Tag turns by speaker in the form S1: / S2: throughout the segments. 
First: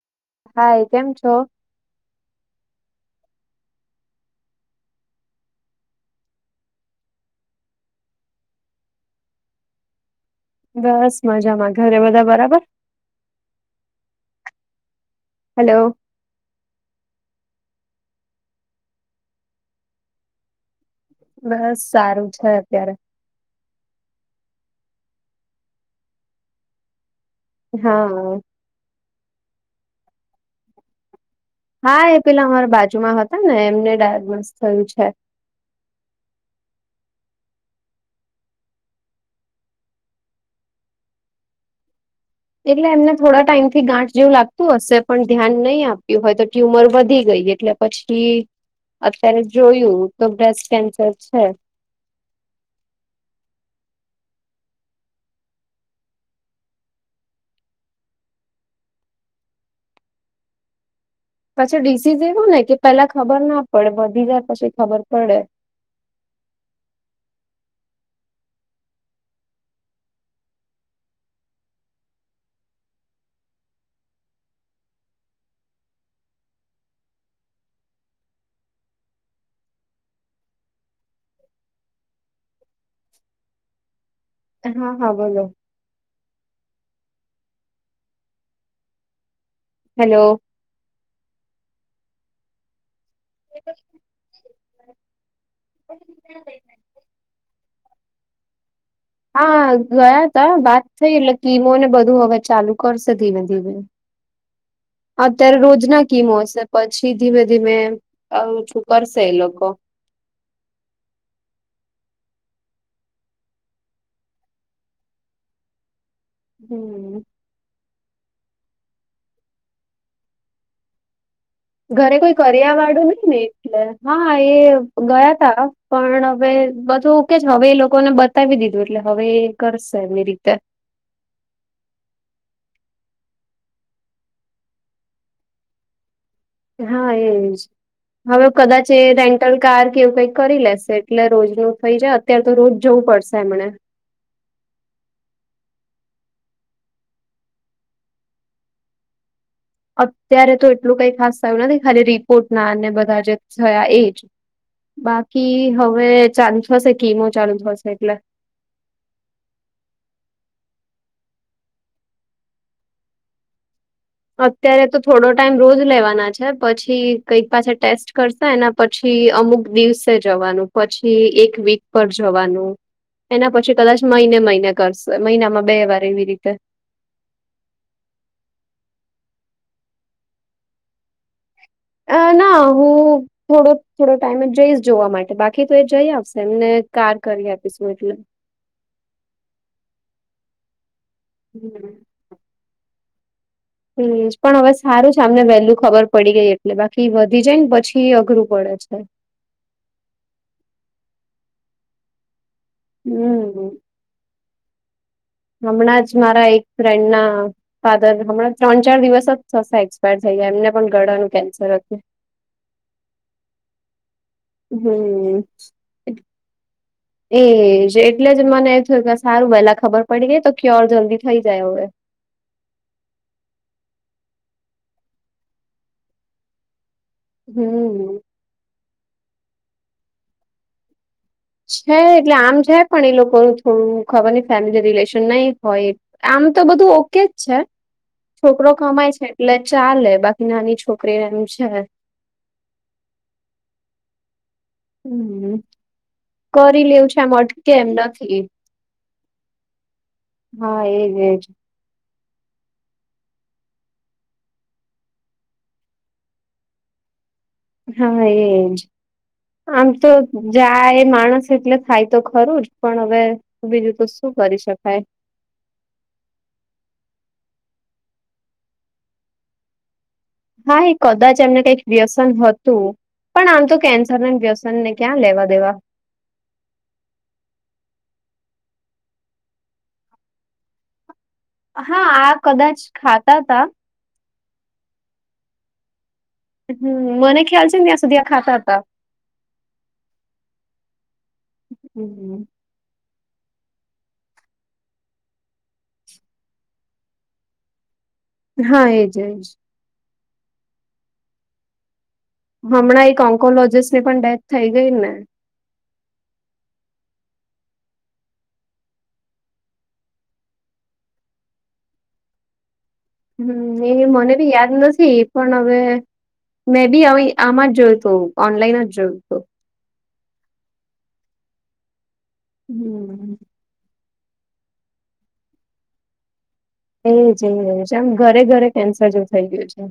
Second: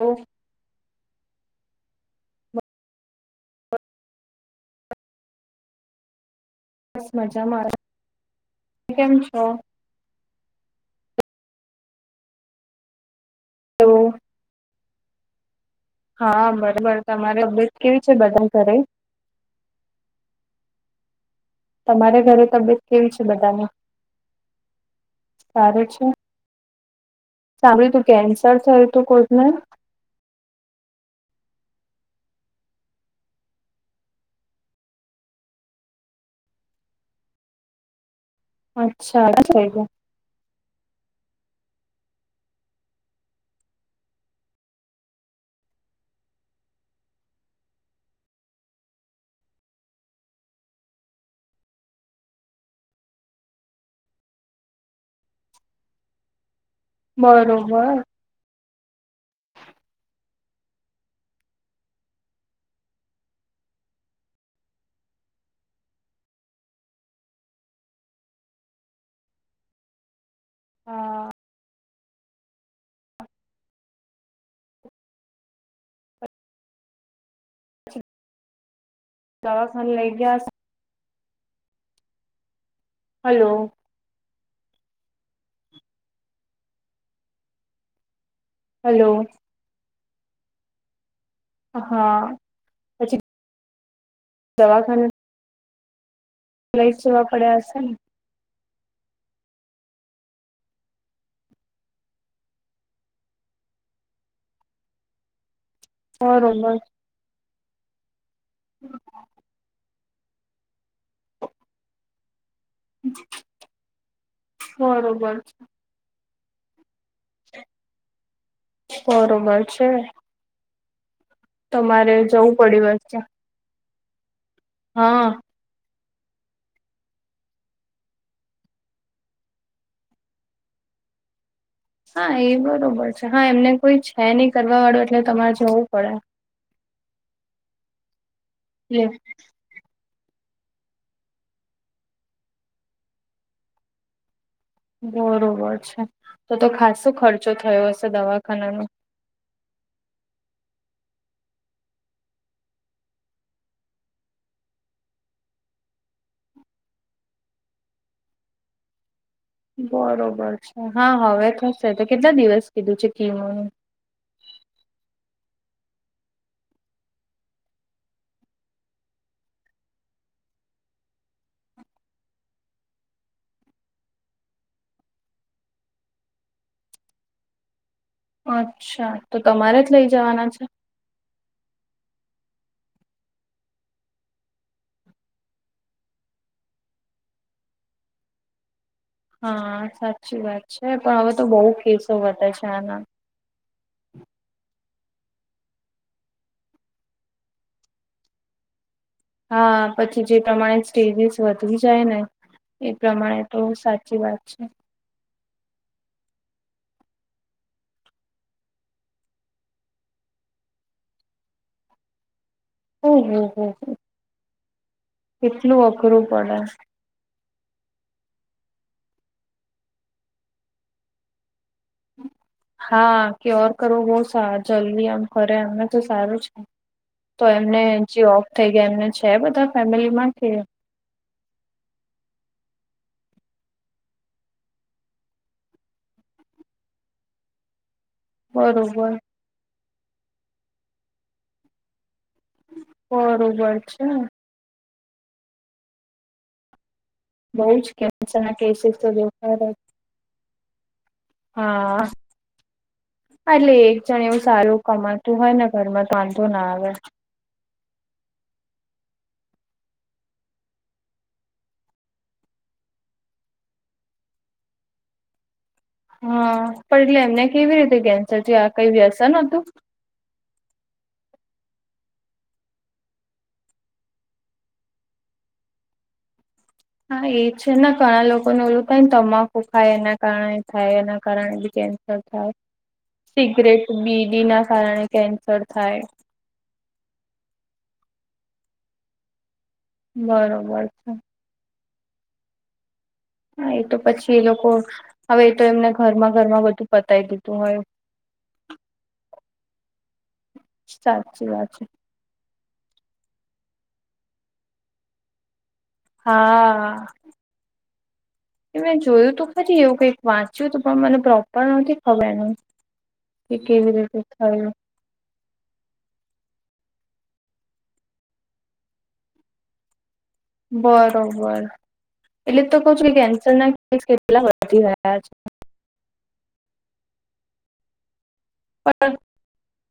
S1: હ
S2: હાય કેમ છો?
S1: બસ બસ મજા મા. કેમ છો?
S2: બસ મજામાં ઘરે બધા બરાબર?
S1: તો [unintelligible]
S2: હલો
S1: હા બરોબર તમારે અપડેસ કેવી છે બધા ઘરે
S2: બસ
S1: તમારે
S2: સારું
S1: ઘરે
S2: છે
S1: તબિયત
S2: અત્યારે.
S1: કેવી છે? બધાની સારું છે. સાંભળ્યું તું
S2: હા
S1: કેન્સર થય તું કોઈને?
S2: હા એ પેલા અમારા બાજુમાં હતા ને એમને ડાયગ્નોસ થયું છે.
S1: અચ્છા સ
S2: એટલે એમને થોડા ટાઈમ થી ગાંઠ જેવું લાગતું હશે પણ ધ્યાન નહી આપ્યું હોય તો ટ્યુમર વધી ગઈ એટલે પછી અત્યારે જોયું તો બ્રેસ્ટ કેન્સર છે
S1: બરોબર
S2: પછી ડીસીઝ એવું ને કે પેલા ખબર ના પડે બધી જાય પછી ખબર પડે.
S1: હા દવાખાન લઈ ગયા હલો
S2: હા હા બોલો
S1: હલો
S2: હેલો
S1: હા પછી દવાખાના
S2: [inaudible]
S1: લઈ જ જોવા પડ્યા હશે ને
S2: હા ગયા તા વાત થઈ એટલે કીમોને બધું હવે ચાલુ કરશે ધીમે ધીમે.
S1: [inaudible]
S2: અત્યારે રોજના કિમો હશે
S1: બરોબર
S2: પછી ધીમે ધીમે ઓછું કરશે એ લોકો.
S1: બરોબર
S2: હમ
S1: બરોબર છે. તમારે
S2: ઘરે કોઈ
S1: જવું
S2: કર્યા
S1: પડ્યું
S2: વાળું
S1: હશે
S2: હય ને એટલે હા એ
S1: હા
S2: ગયા તા પણ હવે બધું કે છે હવે એ લોકોને બતાવી દીધું એટલે હવે એ કરશે એમની રીતે.
S1: હા એ બરોબર છે હા એમને કોઈ છે નહી કરવા વાળુ એટલે તમારે જવું પડે.
S2: હા એજ હવે કદાચ એ
S1: લે
S2: રેન્ટલ કાર કે એવું કઈક કરી લેશે એટલે રોજ ન થઈ જાય અત્યારે તો રોજ જવું પડશે એમને
S1: બરોબર છે તો તો ખાસો ખર્ચો થયો હશે દવાખાના ન
S2: અત્યારે તો એટલું કઈ ખાસ થયું નથી ખાલી રિપોર્ટ ના અને બધા જે થયા એ જ. બાકી હવે ચાલુ થશે કિમો ચાલુ થશે એટલે
S1: બરોબર છે હા હવે થશે તો કેટલા દિવસ કીધું છે કીમોનુ?
S2: અત્યારે તો થોડો ટાઈમ રોજ લેવાના છે પછી કઈક પાસે ટેસ્ટ કરશે એના પછી અમુક દિવસે જવાનું પછી એક વીક પર જવાનું એના પછી કદાચ મહિને મહિને કરશે મહિનામાં બે વાર એવી રીતે.
S1: અચ્છા તો તમારે જ લઈ જવાના છે.
S2: અ ના હું થોડૂક થોડો ટાઈમે જઈશ જોવા માટે બાકી તો એ જઈ આવશે એમને કાર કરી આપીશું એટલે
S1: હા સાચી વાત છે પણ હવે તો બહુ
S2: હમ
S1: કેસો વધે છે આના
S2: હમ પણ હવે સારું છે આમને વેલ્લુ ખબર પડી ગઈ એટલે બાકી વધી જાય ને પછી અઘરું પડે છે.
S1: હા પછી જે પ્રમાણે સ્ટેજીસ વધી જાય ને એ પ્રમાણે તો
S2: હમ.
S1: સાચી વાત છે.
S2: હમણાં જ મારા એક ફ્રેન્ડ ના ફાધર હમણાં ત્રણ ચાર દિવસ જ થશે એક્સપાયર થઈ ગયા એમને પણ ગળાનું કેન્સર હતુ.
S1: હમ્મ હમ્મ હ
S2: હમ.
S1: કેટલું અઘરું પડે
S2: એજ એટલે જ મને એ થય સારું પહેલા ખબર પડી ને તો ક્યોર જલ્દી થઇ જાય હવે
S1: હા ક્યોર કરો બહ જલ્દી આમ કરરે અમને તો સારું છે. તો એમને
S2: હમ.
S1: જે ઓફ થઈ ગયા એમને છે બધા ફેમિલી માંથી કે
S2: છે એટલે આમ છે પણ એ લોકો થોડું ખબર નહ ફેમિલી રિલેશન નહી હોય આમ તો બધું ઓકે જ છે. છોકરો
S1: બરોબર
S2: કમાય છે એટલે ચાલે બાકી નાની છોકરી એમ છેને
S1: બરોબર છે.
S2: હમ્મ કરી લેવ છ કે એમ
S1: બઉ
S2: અટકે
S1: જ કેન્સર
S2: નથી
S1: ના કેસીસ તો દેખાય જ
S2: હા એજ એજ
S1: હા. એટલે એક જણ એવું સારું કમાતું હોય ને ઘરમાં તો વાંધો ના આવે
S2: હા એજ આમ તો જાય એ માણસ એટલે થાય તો ખરું જ પણ હવે બીજું તો શું કરી શકાય
S1: હા પણ એટલે એમને કેવી રીતે કેન્સર જે આ કઈ વ્યસન હતું
S2: હા એ કદાચ એમને કઈક વ્યસન હતું પણ આમ તો કેન્સર ના વ્યસન ને ક્યાં લેવા દેવા
S1: હા એ છે ને ઘણા લોકો ન ઓલું થાયને તમાકું ખાય એના કારણે થાય એના કારણે
S2: હા
S1: કેન્સર
S2: આ
S1: થાય
S2: કદાચ ખાતા તા
S1: સિગરેટ બીડી ના કારણે કેન્સર થાય
S2: હમ્મ મને ખ્યાલ છે ને ત્યાં સુધી આ ખાતા હતા
S1: બરોબર
S2: હમ્મ
S1: હા એ તો પછી એ લોકો હવે એ તો એમને ઘરમાં ઘરમાં બધું પતાય દીધું હોય
S2: હા એજ એજ
S1: સાચી વા છે
S2: હમણાં એક ઓન્કોલોજીસ્ટ ની પણ ડેથ થઈ ગઈ ને.
S1: હા. કે મેં જોયું તું ખરી એવું કઈક વાંચ્યું હતું પણ મને પ્રોપર નથી ખબર એનું કે
S2: હમ્મ
S1: કેવી
S2: એ
S1: રીતે
S2: મને બી યાદ
S1: થયું
S2: નથ બી પણ હવે મે બી હવે આમાં જ જોયું હતું ઓનલાઈન જ જોયું હતું
S1: બરોબર એટલે તો કહ છ કે
S2: હમ.
S1: કેન્સર ના કેસ કેટલા વધી રહ્યા છે.
S2: એજ એ છેમ ઘરે ઘરે કેન્સર
S1: પણ
S2: જે થઇ ગયું છે.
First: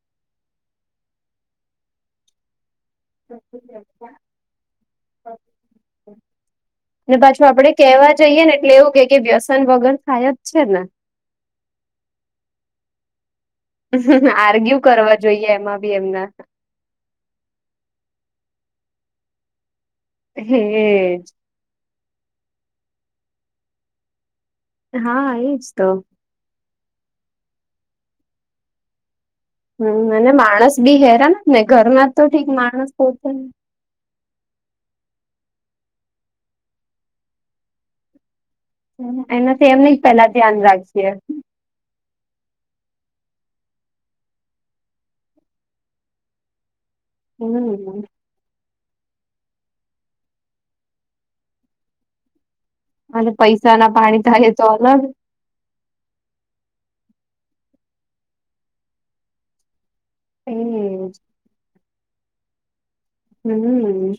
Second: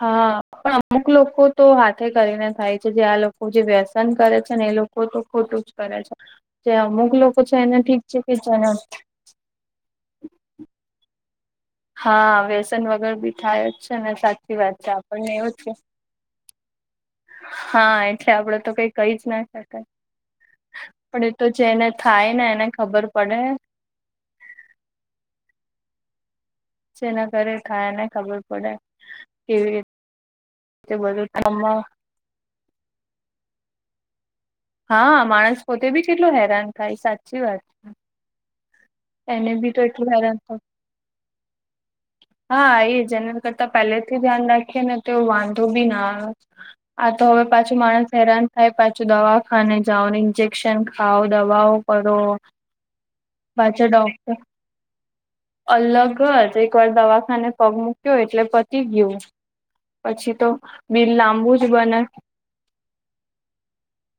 S1: હા પણ અમુક લોકો તો હાથે કરીને થાય છે જે આ લોકો જે વ્યસ્ત સંનકરે છે ને એ લોકો તો ખોટું જ કરે છે. જે અમુક
S2: ને
S1: લોકો
S2: પાછું
S1: છે
S2: આપડે
S1: એને ઠીક
S2: કેવા
S1: છે કે
S2: જઈએ ને
S1: જેને
S2: એટલે એવું કે કે વ્યસન વગર થાયજ છે ને.
S1: હા વ્યસન વગેર બી થાય છે ને સાચી વાત
S2: આર્ગ્યુ
S1: છે
S2: કરવા
S1: આપણને
S2: જોઈએ
S1: એવું જ છે
S2: એમાં બી એમના
S1: હા એટલે આપડે તો કઈ કઈ જ ના શકાય
S2: હેજ
S1: પણ એ તો જેને થાય ને એને ખબર પડે
S2: હા એજ તો
S1: જેના કર ખાયાને ખબર પડે કેવી
S2: હમ અને માણસ
S1: રીતે
S2: બી
S1: બધું
S2: હેરા ને ને
S1: આમાં.
S2: ઘરમાં તો ઠીક માણસ પોતેે ને
S1: હા માણસ પોતે બી કેટલું હેરાન થાય સાચી વાત. છે, એને બી
S2: એનાથી એમ ન
S1: તો એટલું
S2: પેલા
S1: હેરાન
S2: ધ્યાન
S1: થ
S2: રાખજે
S1: હા એ જના કરતા પહેલેથી ધ્યાન રાખીએ ને તે વાંધો બી ના આવે. આ તો હવે પાછું
S2: હમ.
S1: માણસ હેરાન. હ પાછું દવાખાને જાાવને ઇન્જેક્શન ખાાવ દવાઓ કરો.
S2: અલ.
S1: પાછા ડોક્ટર. અલગ જ એકવાર દવાખાને પગ મૂક્યો એટલે પતી ગયું. પછી તો
S2: એજ
S1: બિલ લાંબુ જ બને.
S2: હમ.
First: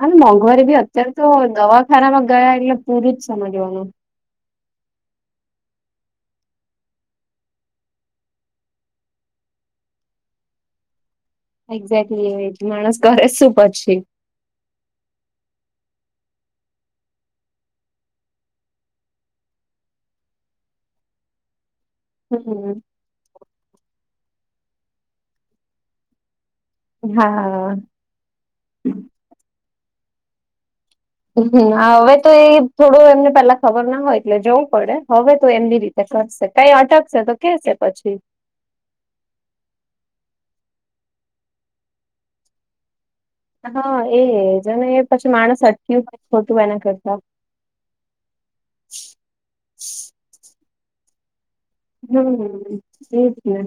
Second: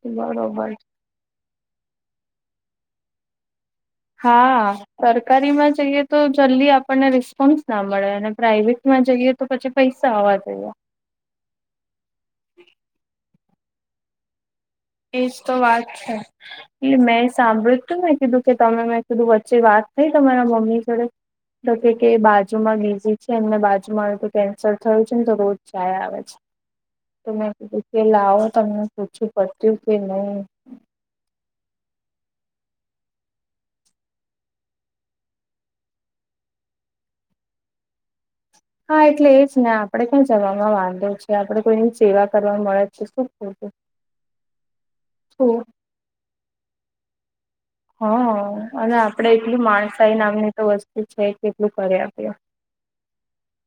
S2: અને મોંઘવારી
S1: બરોબર
S2: બી અત્યારે તો દવાખાનામાં ગયા એટલે પૂરું જ સમજવાનું.
S1: હા. સરકારીમાં જઈએ તો જલ્દી આપણને રિસ્પોન્સ ના મળે અને પ્રાાઈવેટમાં જઈએ. તો પછી પૈસા આવવા જોઈએ.
S2: એક્ઝેક્ટલી એ માણસ ઘરે શું પ છે.
S1: એજ તો વાત છે. એટલે મેં સાંભળ્યુંું મેં કીધું કે તમે મેં કીધું વચ્ચે વાત થઈ તમારા મમ્મી જોડે. તો કે કે બાજુમાં
S2: હમ
S1: બીજી. જે એમને બાજુમાં તો કેન્સલ થયું છે ને તો રોજ ચયા આવે છે તો મેં
S2: હા.
S1: કીધું. કે લાવો તમને પૂછું પડ્યું કે નહી.
S2: મ હવે તો એ થોડું એમને પેલા ખબર ના હોય એટલે જવું પડે હવે તો એમની રીતે. કરશે કઈ અટકશે તો કેશે પછી.
S1: હા એટલે એ જ ને આપડે કઈ જવામાં વાંધો છે આપડે કોઈની સેવા કરવા મળે છે શું. ખોટું
S2: હા એજ ને એ પછી
S1: શું
S2: માણસ અટુંછ ખોતું એના કરતા.
S1: હ અને આપડે એટલું માણસાાઈ નામની તો વસ્તુ છે. કેટલું. આપીએ
S2: હમ એજ ને.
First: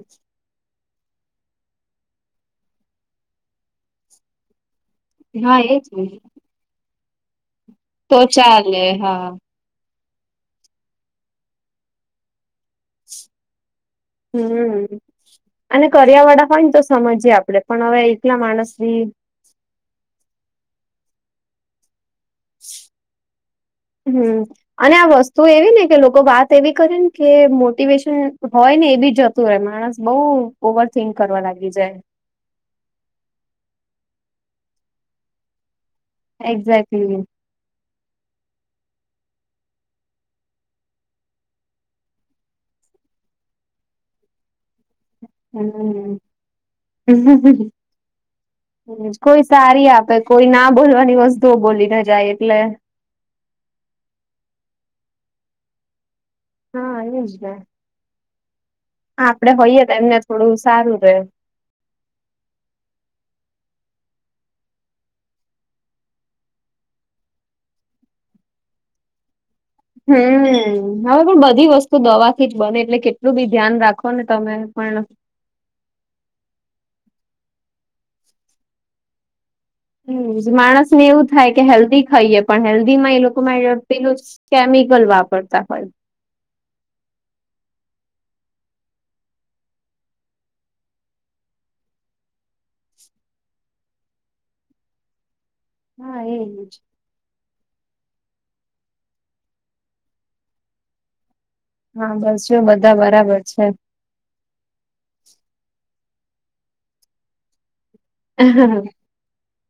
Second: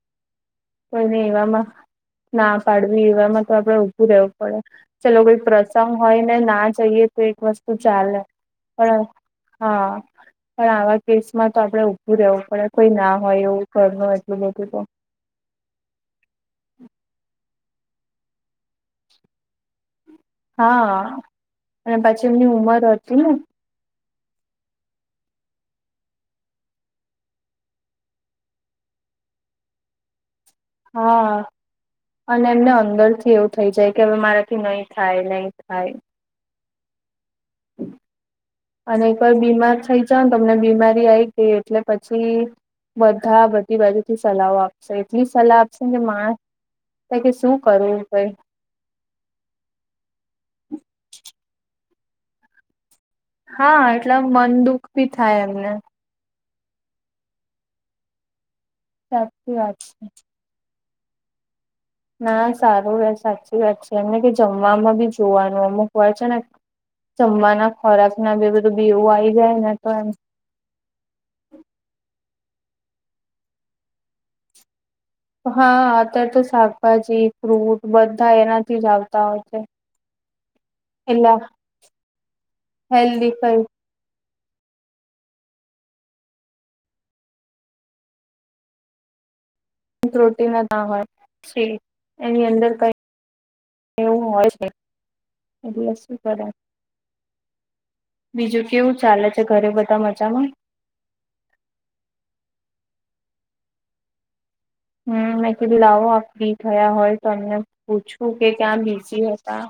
S1: કોઈને એવામાં ના પાડવી એવામાં તો આપડે ઉઊભું રહેવું પડે. ચલો કોઈ
S2: હા એજ
S1: પ્રસંગ હોય ને ના જઈએ તો એક વસ્તુ
S2: તો
S1: ચાલે.
S2: ચાલે
S1: પણ
S2: હા
S1: હા પણ આવા કેસ માં તો આપણેે ઉભું રહેવું પડે. કોઈ ના હોય એવું કર એટલું બધું તો.
S2: હમ અને કરિયા વાળા હોય ને તો સમજીએ આપડે પણ હવે એકલા માણસ.
S1: હા અને પછી એમની ઉમર હતી ને.
S2: હમ. અને આ વસ્તુ એવી ને કે લોકો વાત એવી કરે ને કે મોટિવેશન હોય ને એ બી જ. માણસ બહુ ઓવર થથીંક
S1: હા
S2: કરવા લાગી જાય.
S1: અને એમને અંદરથી એવું થઇ જાય કે હવે મારાથી નહી થાય નહી થાય.
S2: એક્ઝે્ટલી.
S1: અને કોઈ બીમાર થઇ જ ને તમને બીમારી આવી ગઈ એટલે પછી. બધા બધી બાજુ થી સલાહો આપ. એટલી સલાહ આપશે કે
S2: હમ.
S1: મા ક કે શું
S2: હમ.
S1: કરવું કઈ.
S2: કોઈ સારી આપે કોઈ ના બોલવાની વસ્તુઓ બોલી ના જાય એટલે.
S1: હા એટલે મન દુઃખ ભી થાય એમને.
S2: હા એવુંજ આપડે
S1: સાચી વાત
S2: હોઈએ તો
S1: છે
S2: એમને થોડું સારું રહે.
S1: ના સારું એ સાચી વાત છે એમને કે જમવામાં બી જોવાનું અમુક હોય છે ને. જમવા ના ખોરાક ના બે બધું બીવું આઈ જાય ને. તો એમ
S2: હમ. હવે પણ બધી વસ્તુ દવા થી જ બને એટલે કેટલું બી ધ્યાન રાખો ને તમે પણ.
S1: હા અત્યારે તો શાકભાજી ફ્રૂટ બધા એનાથી જ આવતા હોય છે.
S2: હમ માણસ ને એવું
S1: એટલે
S2: થાય કે હેલ્ધી ખાઈએ પણ હેલ્ધી માં એ લોકોમાં પેલું કેમિકલ વાપરતા હોય
S1: ત્રોટી ના ના હોય સ એની અંદર કઈ એવું હોય છે એટલે શું
S2: હા
S1: કરે
S2: એજ
S1: બીજું કેવું ચાલે છે ઘરે બધા મજામાં
S2: હા બસ બધા બરાબર છે
S1: હમ મે કિલ્લાઓ આી થયા હોય તો એમને પૂછવું કે ક્યાં બીજી હતા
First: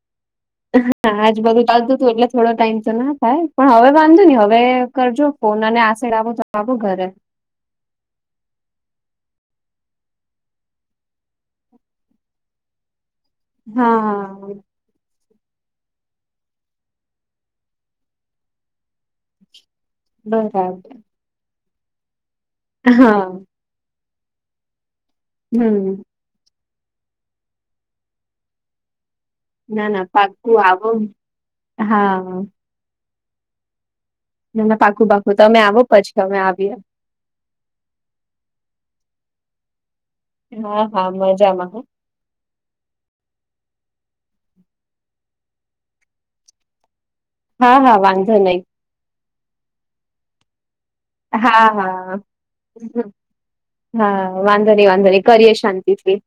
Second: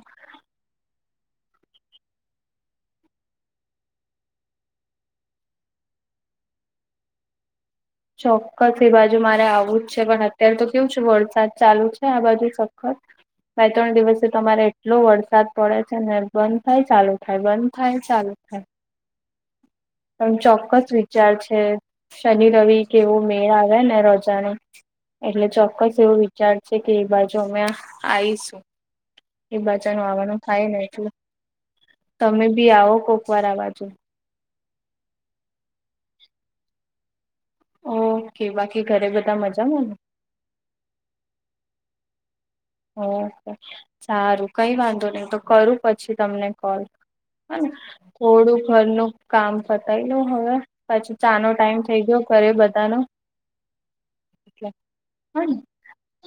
S2: હા આજ બધું ચાલતું હતું એટલે થોડો ટાઈમ તો ના થાય પણ હવે વાંધો નને હવે કરજો પોના ને આશળ આવો જો ઘરે
S1: ચોક્કસ એ બાજુ મારે આવું જ છે પણ અત્યારે તો કેવું છે વરસાદ ચાલુ છે આ બાજુ સખસ બે ત્રણ
S2: હા
S1: દિવસે તમારે એટલો વરસાદ પડે છે ને બંધ થાય ચાલુ થાય બંધ થાય ચાલુ થાય પણ ચોક્કસ
S2: બરાબર
S1: વિચાર છે શનિ રવિ કેવો
S2: હા
S1: મેળ આવે ને રોજાને એટલે ચોક્કસ
S2: હમ
S1: એવું વિચારશે કે એ બાજુ અમે આવીઈશું એ
S2: ના
S1: બાજા ન
S2: ના
S1: આવવાનું
S2: પાકું
S1: થાય
S2: આવો
S1: નેું
S2: હા
S1: તમે બી આવો કોક વાર આ બાજુ
S2: ના ના પાખું પાખું તો તમે આવો પછી અમે આવીએ
S1: ઓકે બાકી ઘરે બધા મજામાં ને
S2: હા હા મજામાં હ
S1: ઓકે સારું કઈ વાંધો નહીિ તો કરું પછી તમને કોલ
S2: હા હા વાંધો
S1: થોડું
S2: નહી
S1: ઘરનું કામ પતાય લ હવે પછી ચાનો
S2: હા
S1: ટાઈમ થઇ
S2: હા
S1: ગયો ઘરે બધાનો
S2: હા
S1: એટલે
S2: વાંધા નહી વાંધા નહી
S1: હ
S2: કરીએ
S1: ને
S2: શાંતિ થી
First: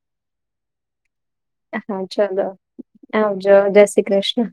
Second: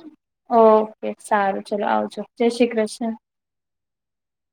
S1: ઓકે સારું ચાલ આવજો જય શ્રી કૃષ્ણ.
S2: જ જય શ્રી કૃષ્ણ.